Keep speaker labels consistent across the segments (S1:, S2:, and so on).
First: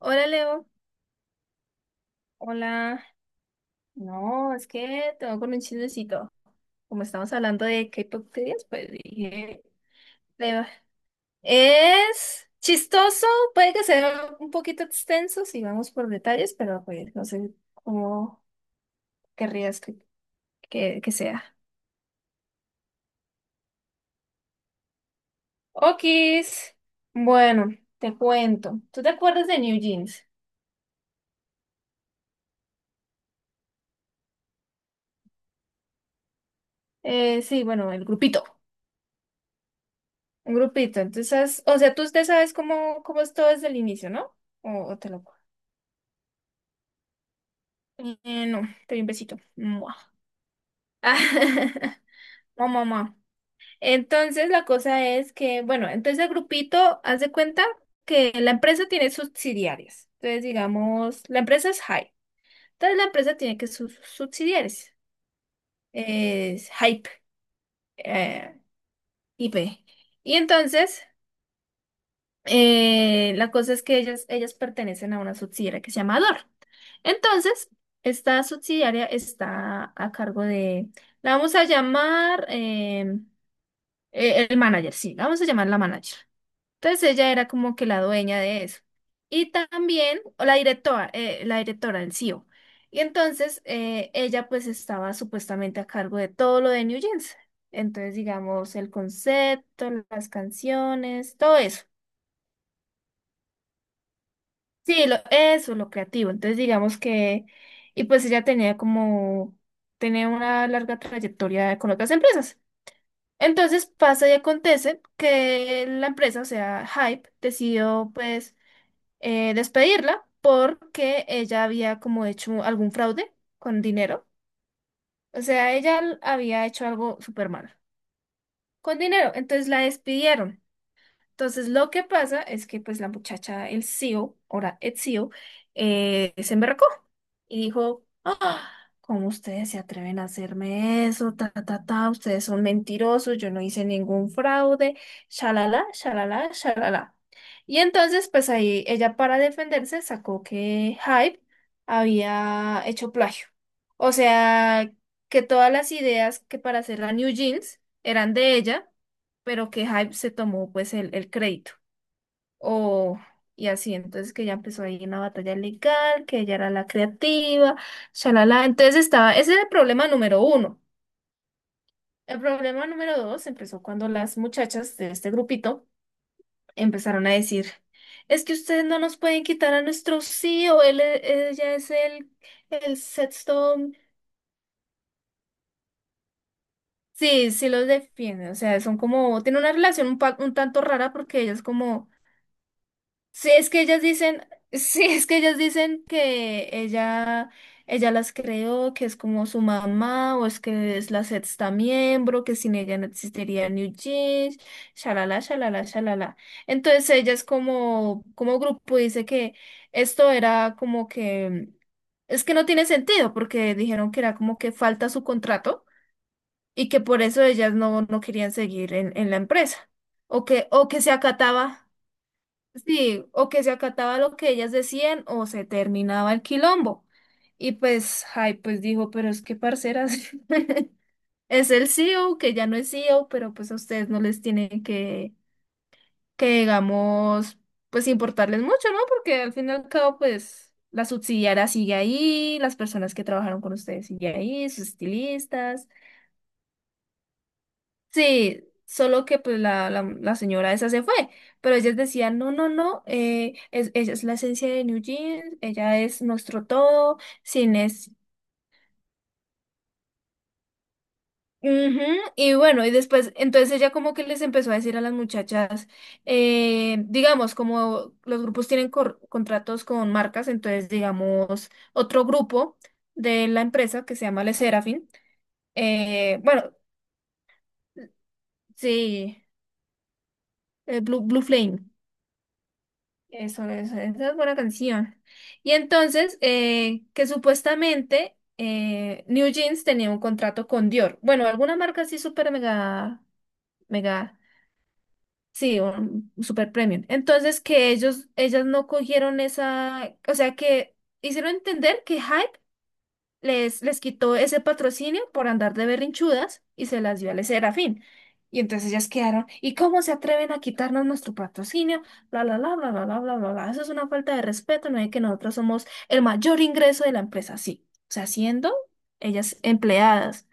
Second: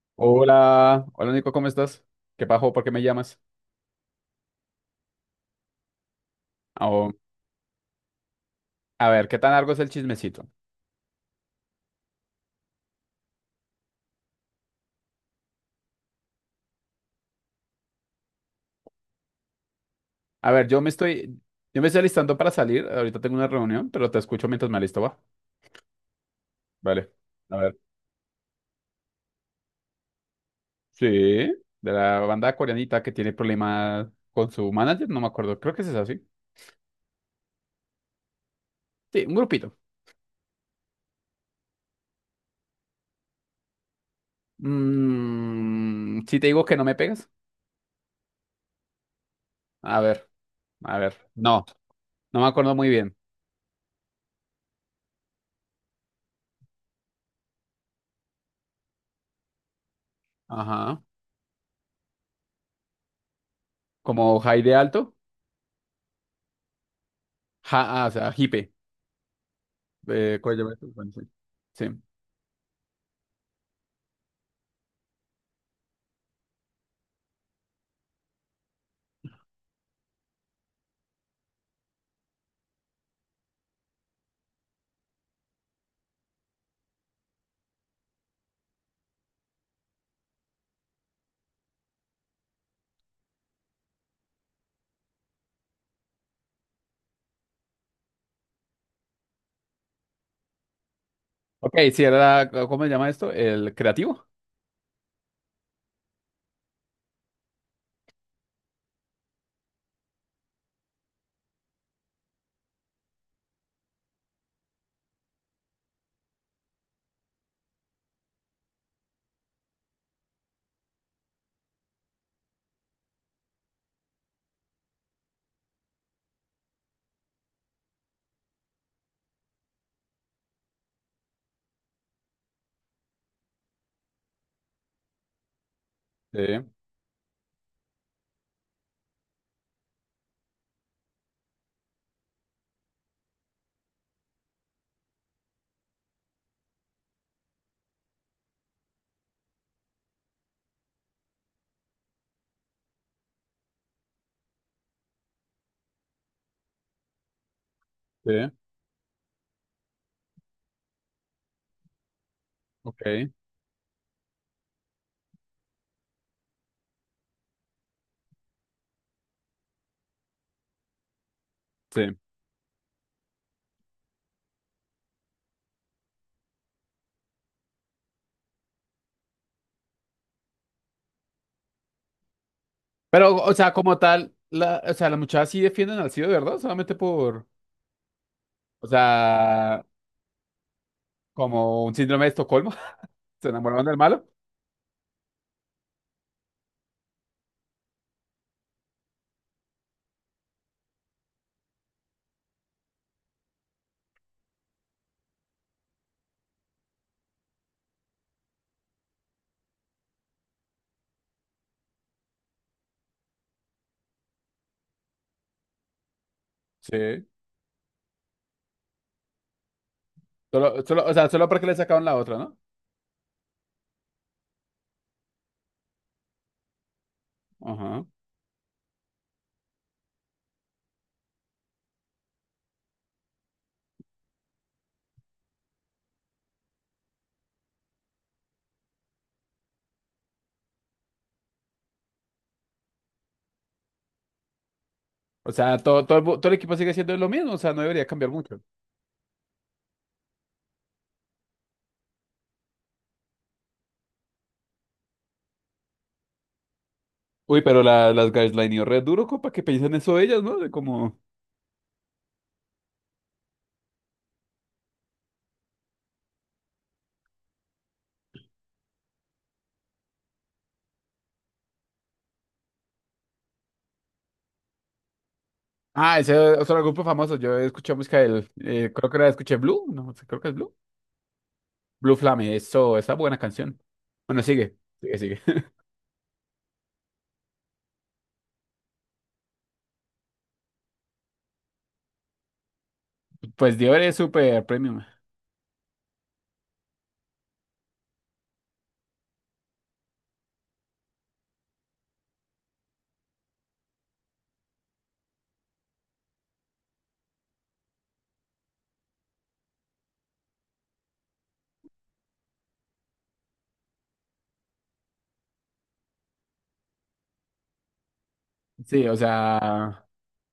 S1: Hola Leo,
S2: Hola, hola Nico, ¿cómo estás? ¿Qué pajo? ¿Por qué me
S1: hola.
S2: llamas?
S1: No, es que tengo con un chismecito. Como
S2: Oh,
S1: estamos hablando de K-pop teorías, pues
S2: a ver, ¿qué tan
S1: dije,
S2: largo es el chismecito?
S1: Leo, es chistoso, puede que sea un poquito extenso si vamos por detalles, pero pues no sé cómo querrías que,
S2: A ver,
S1: que, que sea.
S2: yo me estoy alistando para salir. Ahorita tengo una reunión, pero te escucho mientras me alisto, va.
S1: Okis.
S2: Vale. A
S1: Bueno,
S2: ver.
S1: te cuento. ¿Tú te acuerdas de New Jeans?
S2: Sí, de la banda coreanita que tiene problemas con su manager, no me acuerdo. Creo que es así.
S1: Sí, bueno, el grupito.
S2: Sí, un grupito.
S1: Un grupito. Entonces, o sea, tú usted sabes cómo es todo desde el inicio, ¿no? O te lo
S2: Mm, si te digo que no me pegas.
S1: No, te doy un besito. Mua.
S2: A ver, a ver. No, no me
S1: Mua,
S2: acuerdo
S1: mua,
S2: muy
S1: mua.
S2: bien.
S1: Entonces la cosa es que, bueno, entonces el grupito, haz de cuenta que la empresa tiene subsidiarias. Entonces,
S2: Ajá.
S1: digamos, la empresa es Hype. Entonces la empresa tiene que sus
S2: Como Jaide
S1: subsidiarias.
S2: Alto.
S1: Es Hype,
S2: Ja, ah, o sea,
S1: eh,
S2: Hipe.
S1: IP. Y
S2: ¿Cómo se llama esto?
S1: entonces,
S2: Bueno, sí. Sí.
S1: La cosa es que ellas pertenecen a una subsidiaria que se llama DOR. Entonces, esta subsidiaria está a cargo de, la vamos a llamar el manager, sí, la vamos a llamar la manager. Entonces, ella era como que la dueña de eso. Y también o la directora del CEO. Y entonces, ella pues estaba supuestamente a cargo de todo lo de New Jeans. Entonces, digamos, el concepto, las canciones, todo
S2: Ok,
S1: eso.
S2: si era, ¿cómo se llama esto? El creativo.
S1: Sí, lo, eso, lo creativo. Entonces, digamos que, y pues ella tenía como, tenía una larga trayectoria con otras empresas. Entonces pasa y acontece que la empresa, o sea, Hype, decidió pues despedirla porque ella había como hecho algún fraude con dinero. O sea, ella había hecho algo súper malo con dinero. Entonces la despidieron. Entonces, lo que pasa es que pues la muchacha, el CEO, ahora ex CEO,
S2: Sí,
S1: se emberracó y dijo, ah, ¿cómo ustedes se atreven a hacerme eso? Ta, ta, ta, ustedes son mentirosos, yo no hice ningún fraude, shalala, shalala, shalala. Y entonces, pues ahí ella para defenderse sacó que Hype había hecho plagio. O sea, que todas las ideas que para hacer la New Jeans eran
S2: sí,
S1: de ella pero que Hype se tomó pues el crédito. O,
S2: ok,
S1: y así, entonces que ya empezó ahí una batalla legal, que ella era la creativa, shalala. Entonces estaba, ese era el problema número uno.
S2: sí.
S1: El problema número dos empezó cuando las muchachas de este grupito empezaron a decir, es que ustedes no nos pueden quitar a nuestro C E o él, e- ella es el
S2: Pero, o sea,
S1: sexto.
S2: como tal, la, o sea, las muchachas sí defienden al CID, de ¿verdad? Solamente por,
S1: Sí, sí los defiende, o sea,
S2: o
S1: son como, tiene una
S2: sea,
S1: relación un, pa- un tanto rara porque ella es
S2: como un
S1: como
S2: síndrome de Estocolmo, se
S1: Sí, es que
S2: enamoraron del
S1: ellas
S2: malo.
S1: dicen, sí, es que ellas dicen que ella las creó, que es como su mamá, o es que es la sexta miembro, que sin ella no existiría New Jeans, shalala, shalala, shalala. Entonces ellas como, como grupo dice que esto era como que, es que no tiene sentido, porque dijeron que era como que falta su contrato y que por
S2: Sí.
S1: eso ellas no querían seguir en la empresa,
S2: Solo,
S1: o que
S2: solo,
S1: se
S2: o sea, solo porque le
S1: acataba.
S2: sacaron la otra, ¿no?
S1: Sí, o que se acataba lo que ellas decían o se terminaba el quilombo. Y
S2: Ajá.
S1: pues, ay, pues dijo, pero es que parceras, es el CEO que ya no es CEO, pero pues a ustedes no les tienen que digamos, pues importarles mucho, ¿no? Porque al fin y al cabo, pues la subsidiaria sigue ahí, las personas que trabajaron con ustedes sigue ahí, sus
S2: O sea,
S1: estilistas.
S2: todo, todo, el, bu- todo el equipo sigue siendo lo mismo, o sea, no debería cambiar mucho.
S1: Sí, solo que pues la señora esa se fue, pero ellas decían, no, no, no, es, ella es la esencia de New Jeans, ella es nuestro todo,
S2: Uy,
S1: sin
S2: pero
S1: es...
S2: la, las gaslightió red duro, compa, que piensan eso ellas, ¿no? De como...
S1: Ujú. Y bueno, y después, entonces ella como que les empezó a decir a las muchachas, digamos, como los grupos tienen cor- contratos con marcas, entonces digamos, otro grupo de la empresa que se llama Le Serafin,
S2: Ah, ese es
S1: bueno,
S2: otro grupo famoso. Yo escuché música del, creo que era,
S1: sí,
S2: escuché Blue, no sé, creo que es Blue.
S1: Blue, Blue Flame.
S2: Blue Flame, eso, esa buena
S1: Eso,
S2: canción.
S1: eso, esa es
S2: Bueno,
S1: buena canción.
S2: sigue.
S1: Y entonces, que supuestamente New Jeans tenía un contrato con Dior. Bueno, alguna marca así súper mega,
S2: Pues Dior es
S1: mega,
S2: súper premium.
S1: sí, un super premium. Entonces, que ellos, ellas no cogieron esa, o sea, que hicieron entender que Hype les, les quitó ese patrocinio por andar de berrinchudas y se las dio al Serafín. Y entonces ellas quedaron, ¿y cómo se atreven a quitarnos nuestro patrocinio? Bla, bla, bla, bla, bla, bla, bla, bla, bla. Eso es una falta de respeto, no es que nosotros somos el mayor ingreso de la empresa, sí. O sea, siendo
S2: Sí, o
S1: ellas
S2: sea,
S1: empleadas.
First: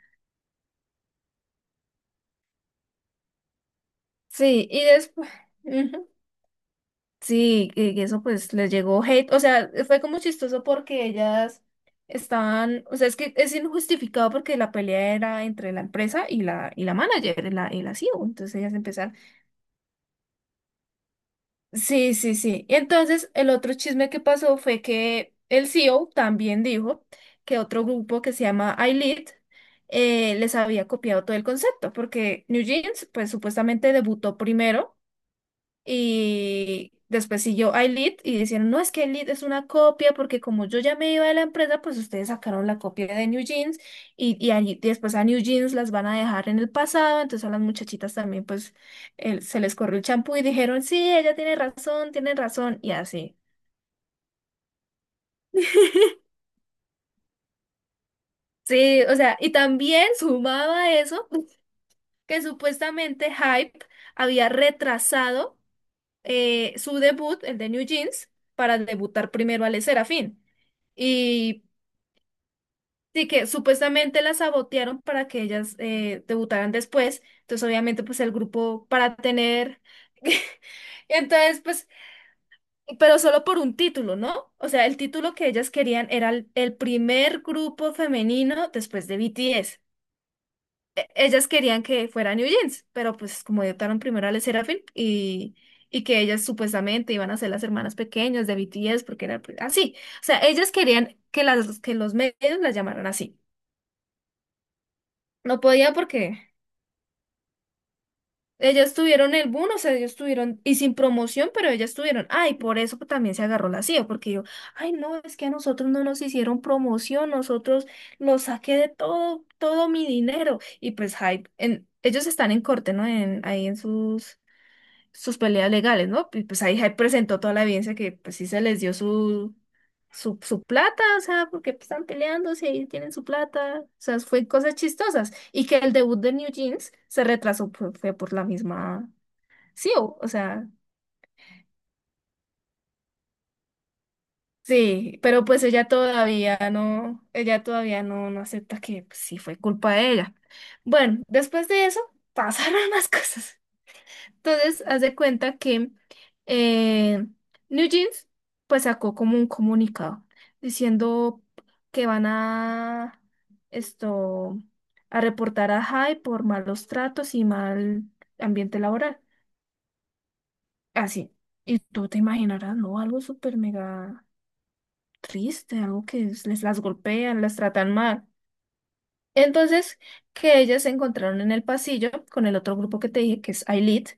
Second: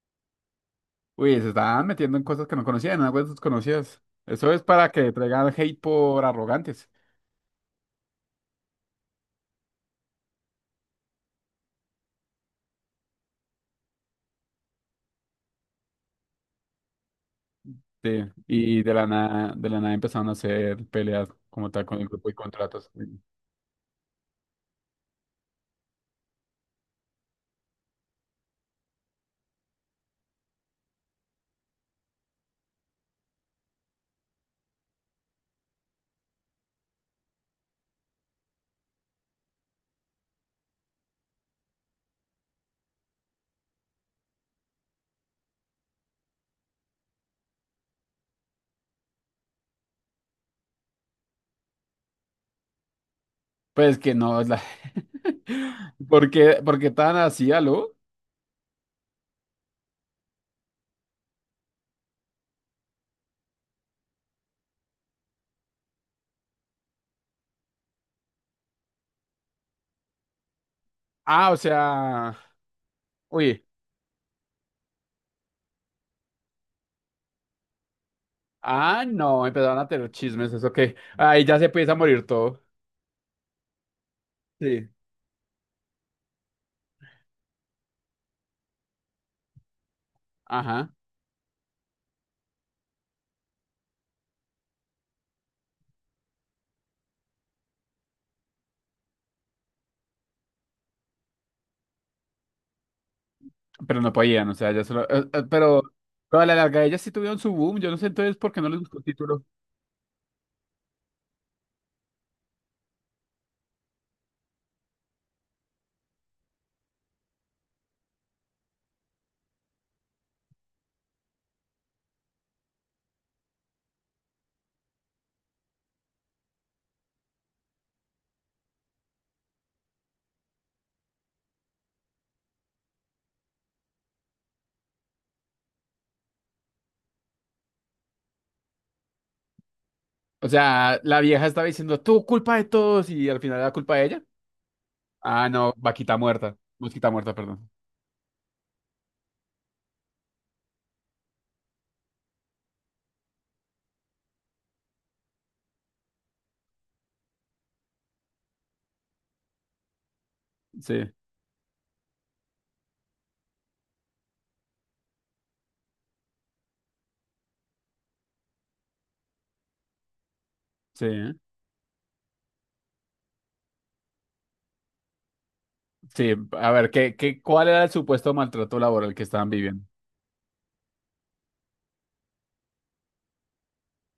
S2: uy, se están metiendo en cosas que no conocían, en aguas desconocidas. Eso es
S1: Sí, y
S2: para que
S1: después...
S2: traigan hate por arrogantes.
S1: Sí, y eso pues les llegó hate, o sea, fue como chistoso porque ellas estaban, o sea, es que es injustificado porque la pelea era entre la empresa y la manager, y la
S2: Sí,
S1: CEO, entonces ellas
S2: y
S1: empezaron.
S2: de la nada empezaron a hacer peleas como tal con el
S1: Sí,
S2: grupo y
S1: sí, sí. Y
S2: contratos.
S1: entonces el otro chisme que pasó fue que el CEO también dijo que otro grupo que se llama iLead les había copiado todo el concepto, porque New Jeans pues supuestamente debutó primero. Y después siguió iLead y dijeron, no, es que iLead es una copia porque como yo ya me iba de la empresa, pues ustedes sacaron la copia de New Jeans y a después a New Jeans las van a dejar en el pasado. Entonces a las muchachitas también pues se les corrió el champú y dijeron, sí, ella tiene razón y así.
S2: Pues que no, es la... por qué tan así, aló?
S1: Sí, o sea, y también sumaba eso que supuestamente Hype había retrasado su debut, el de New Jeans, para debutar primero al Serafín.
S2: Ah, o
S1: Y
S2: sea,
S1: sí, que
S2: uy,
S1: supuestamente la sabotearon para que ellas debutaran después. Entonces, obviamente, pues el grupo
S2: ah,
S1: para
S2: no, empezaron
S1: tener.
S2: a tener chismes, eso que, ahí ya
S1: Entonces,
S2: se
S1: pues,
S2: empieza a morir todo.
S1: pero solo por un título, ¿no? O sea,
S2: Sí.
S1: el título que ellas querían era el primer grupo femenino después de BTS.
S2: Ajá.
S1: Ellas querían que fuera New Jeans, pero pues como debutaron primero a Le Sserafim y que ellas supuestamente iban a ser las hermanas pequeñas de BTS porque era pues, así. O sea, ellas querían que, las, que los medios las llamaran así.
S2: Pero no podían, o sea, ya solo.
S1: No podía
S2: Pero
S1: porque
S2: a la larga ellas sí tuvieron su boom. Yo no sé entonces por qué no les
S1: ellas
S2: gustó el
S1: tuvieron
S2: título.
S1: el boom, o sea, ellos tuvieron, y sin promoción, pero ellas tuvieron, ay, por eso también se agarró la CIA, porque yo, ay, no, es que a nosotros no nos hicieron promoción, nosotros lo saqué de todo, todo mi dinero, y pues hype, en, ellos están en corte, ¿no? En, ahí en sus, sus peleas legales, ¿no? Y pues ahí, ahí presentó toda la evidencia que pues sí se les dio su, su, su plata, o sea, porque pues, están peleándose y tienen su plata, o sea, fue cosas chistosas. Y que el debut de New Jeans se retrasó por, fue por la misma CEO, o
S2: O
S1: sea,
S2: sea, la vieja estaba diciendo, tú culpa de todos, y al final era culpa de ella.
S1: sí, pero
S2: Ah,
S1: pues
S2: no, vaquita muerta. Mosquita muerta,
S1: ella
S2: perdón.
S1: todavía no, no acepta que pues, sí fue culpa de ella. Bueno, después de eso pasaron más cosas. Entonces, haz de cuenta que eh, New Jeans pues sacó como un comunicado
S2: Sí,
S1: diciendo que van a esto a reportar a Jai por malos tratos y mal ambiente laboral.
S2: sí,
S1: Así.
S2: ¿eh?
S1: Y tú te imaginarás, ¿no? Algo súper mega triste, algo que
S2: Sí.
S1: les
S2: A
S1: las
S2: ver, ¿qué,
S1: golpean,
S2: qué,
S1: las
S2: cuál era el
S1: tratan mal.
S2: supuesto maltrato laboral que estaban viviendo?
S1: Entonces, que ellas se encontraron en el pasillo con el otro grupo que te dije, que es Ailit.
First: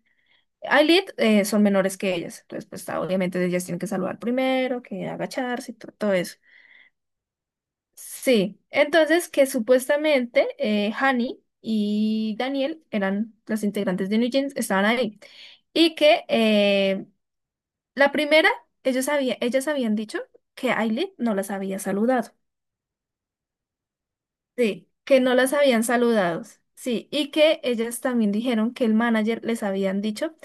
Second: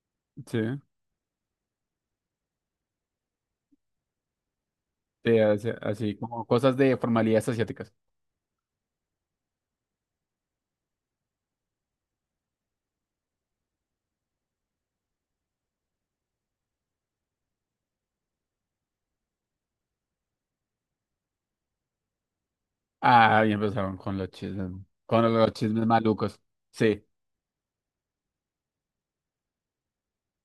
S2: Sí,
S1: Ailit son menores que ellas, entonces pues ah, obviamente ellas tienen que saludar primero, que
S2: sí, así,
S1: agacharse y todo,
S2: así
S1: eso.
S2: como cosas de formalidades asiáticas.
S1: Sí, entonces que supuestamente Hani y Daniel eran las integrantes de New Jeans, estaban ahí. Y que la primera, ellos había, ellas habían dicho que Ailit no las había saludado.
S2: Ah, y empezaron
S1: Sí, que
S2: con
S1: no
S2: los
S1: las habían
S2: chismes malucos.
S1: saludado.
S2: Sí.
S1: Sí, y que ellas también dijeron que el manager les habían dicho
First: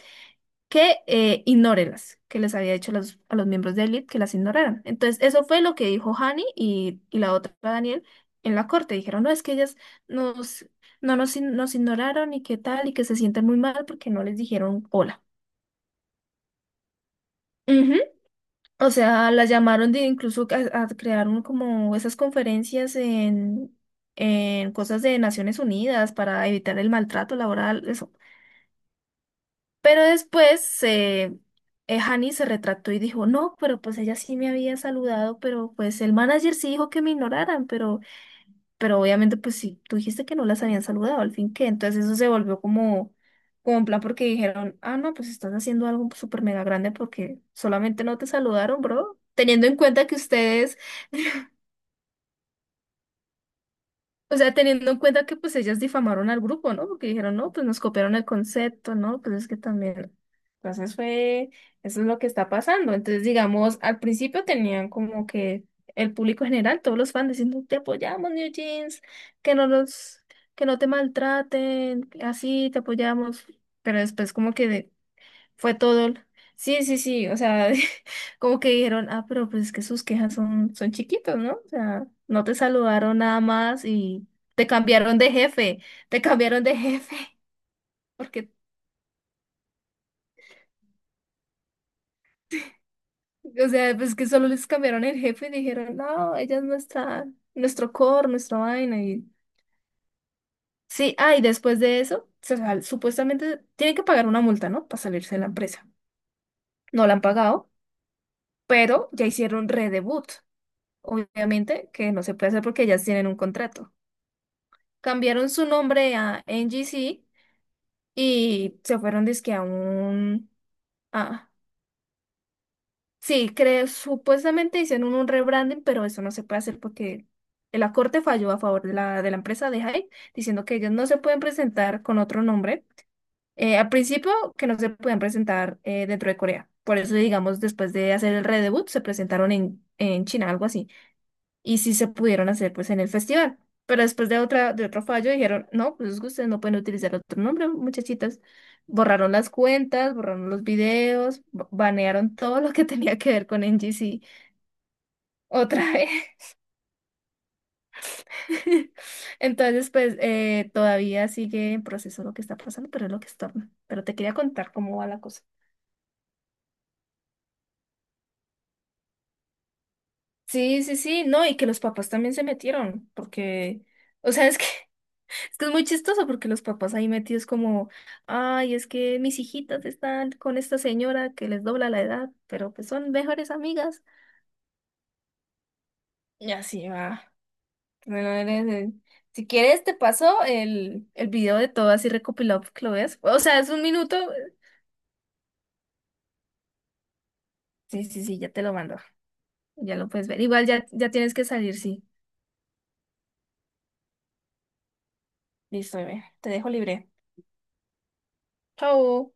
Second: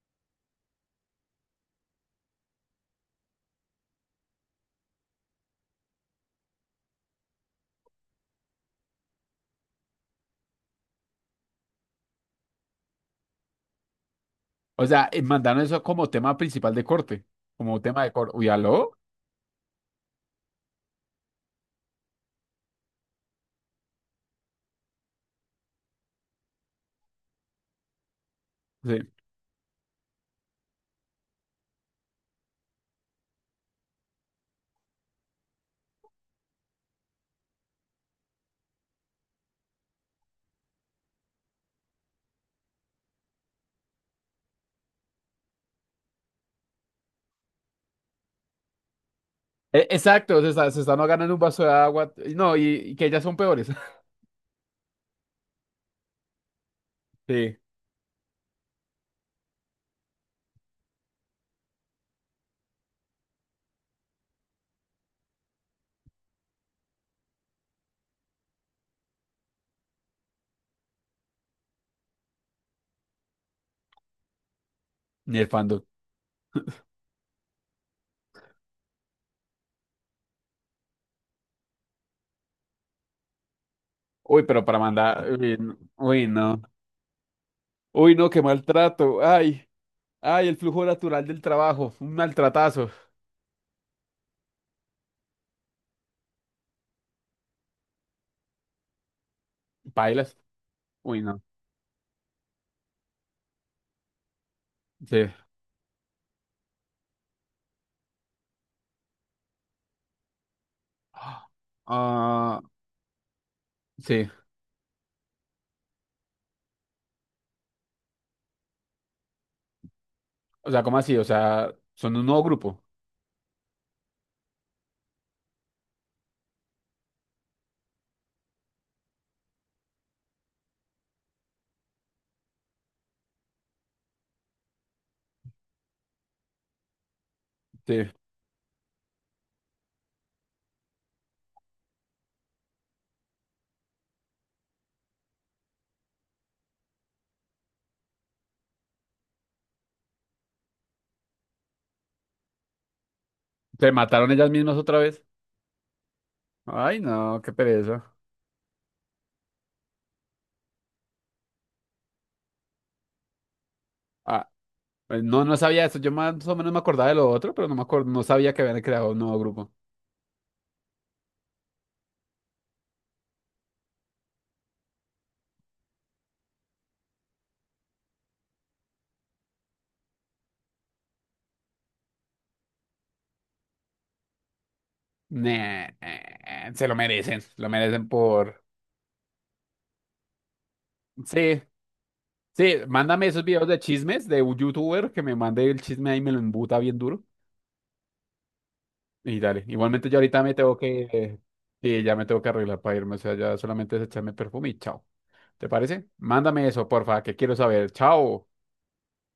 S1: que ignórelas, que les había dicho a los miembros de Elite que las ignoraran. Entonces, eso fue lo que dijo Hani y la otra Daniel en la corte. Dijeron, no, es que ellas nos, no nos, ign- nos ignoraron y qué tal, y que se sienten muy mal porque no les
S2: O
S1: dijeron
S2: sea,
S1: hola.
S2: mandaron eso como tema principal de corte, como
S1: Ujú.
S2: tema de corte. Uy,
S1: O
S2: aló.
S1: sea, las llamaron de incluso a crear como esas conferencias en cosas de Naciones Unidas para evitar el maltrato laboral, eso.
S2: Sí.
S1: Pero después Hani se retractó y dijo, no, pero pues ella sí me había saludado, pero pues el manager sí dijo que me ignoraran, pero obviamente pues sí, tú dijiste que no las habían saludado, al fin que, entonces eso se volvió como, como en plan porque dijeron, ah, no, pues estás haciendo algo súper mega grande porque solamente no te saludaron, bro, teniendo en
S2: E-
S1: cuenta que
S2: Exacto,
S1: ustedes...
S2: se están ganando un vaso de agua. Y no, y que ellas son peores.
S1: O sea, teniendo en cuenta que pues ellas difamaron al grupo, ¿no? Porque dijeron, no,
S2: Sí,
S1: pues nos copiaron el concepto, ¿no? Pues es que también. Entonces fue, eso es lo que está pasando. Entonces, digamos, al principio tenían como que el público general, todos los fans diciendo, te apoyamos, New Jeans, que no los que no te maltraten, así te apoyamos. Pero después como que
S2: ni el
S1: fue
S2: fandom.
S1: todo. Sí, sí, sí, o sea, como que dijeron, ah, pero pues es que sus quejas son, son chiquitos, ¿no? O sea, no te saludaron nada más y
S2: Uy, pero
S1: te
S2: para
S1: cambiaron
S2: mandar.
S1: de
S2: Uy, no.
S1: jefe, te
S2: Uy, no,
S1: cambiaron de jefe,
S2: uy, no, qué
S1: porque,
S2: maltrato. Ay, ay, el flujo natural del trabajo. Un maltratazo.
S1: o sea, pues que solo les cambiaron el jefe y dijeron, no, ella es nuestra, nuestro core, nuestra vaina y...
S2: Pailas.
S1: Sí,
S2: Uy,
S1: ah,
S2: no.
S1: y después de eso, supuestamente tienen que pagar una multa, ¿no? Para
S2: Sí.
S1: salirse de la empresa. No la han pagado, pero ya hicieron redebut. Obviamente que no se puede
S2: Ah,
S1: hacer porque ellas tienen un contrato.
S2: sí.
S1: Cambiaron su nombre a NGC y se fueron dizque a un...
S2: O sea, ¿cómo así? O
S1: a-
S2: sea, son un nuevo grupo.
S1: sí, creo, supuestamente hicieron un rebranding, pero eso no se puede hacer porque la corte falló a favor de la empresa de Hype, diciendo que ellos no se pueden presentar con otro nombre. Al principio, que no se pueden presentar dentro de Corea. Por eso, digamos, después
S2: Sí.
S1: de hacer el redebut, se presentaron en China, algo así. Y sí se pudieron hacer pues en el festival. Pero después de otra, de otro fallo dijeron, no, pues ustedes no pueden utilizar otro nombre, muchachitas. Borraron las cuentas, borraron los videos, banearon todo lo que tenía que ver con
S2: ¿Se
S1: NGC
S2: mataron ellas mismas otra vez?
S1: otra vez.
S2: Ay, no, qué pereza.
S1: Entonces, pues todavía sigue en proceso lo que está pasando, pero es lo que estorba. Pero te quería
S2: Ah,
S1: contar cómo va la
S2: pues
S1: cosa.
S2: no, no sabía eso. Yo más o menos me acordaba de lo otro, pero no me acuerdo, no sabía que habían creado un nuevo grupo.
S1: Sí, sí, sí, no, y que los papás también se metieron, porque, o sea, es que es que es muy chistoso porque los papás ahí metidos como, ay, es que mis hijitas están con esta señora que les dobla la edad, pero pues son mejores amigas.
S2: Nah,
S1: Y
S2: se
S1: así va.
S2: lo merecen
S1: Bueno,
S2: por...
S1: eres, si quieres te paso el video
S2: Sí,
S1: de todo así recopilado
S2: sí,
S1: porque lo ves.
S2: mándame
S1: O
S2: esos
S1: sea,
S2: videos
S1: es
S2: de
S1: un minuto.
S2: chismes de un youtuber que me mande el chisme ahí y me lo embuta bien duro.
S1: Sí, sí, sí, ya te lo mando.
S2: Y dale,
S1: Ya
S2: igualmente
S1: lo
S2: yo
S1: puedes ver.
S2: ahorita me
S1: Igual
S2: tengo
S1: ya, ya tienes
S2: que...
S1: que salir,
S2: Sí,
S1: sí.
S2: ya me tengo que arreglar para irme, o sea, ya solamente es echarme perfume y chao. ¿Te
S1: Listo,
S2: parece?
S1: bebé. Te
S2: Mándame
S1: dejo
S2: eso,
S1: libre.
S2: porfa, que quiero saber. Chao.
S1: Chao.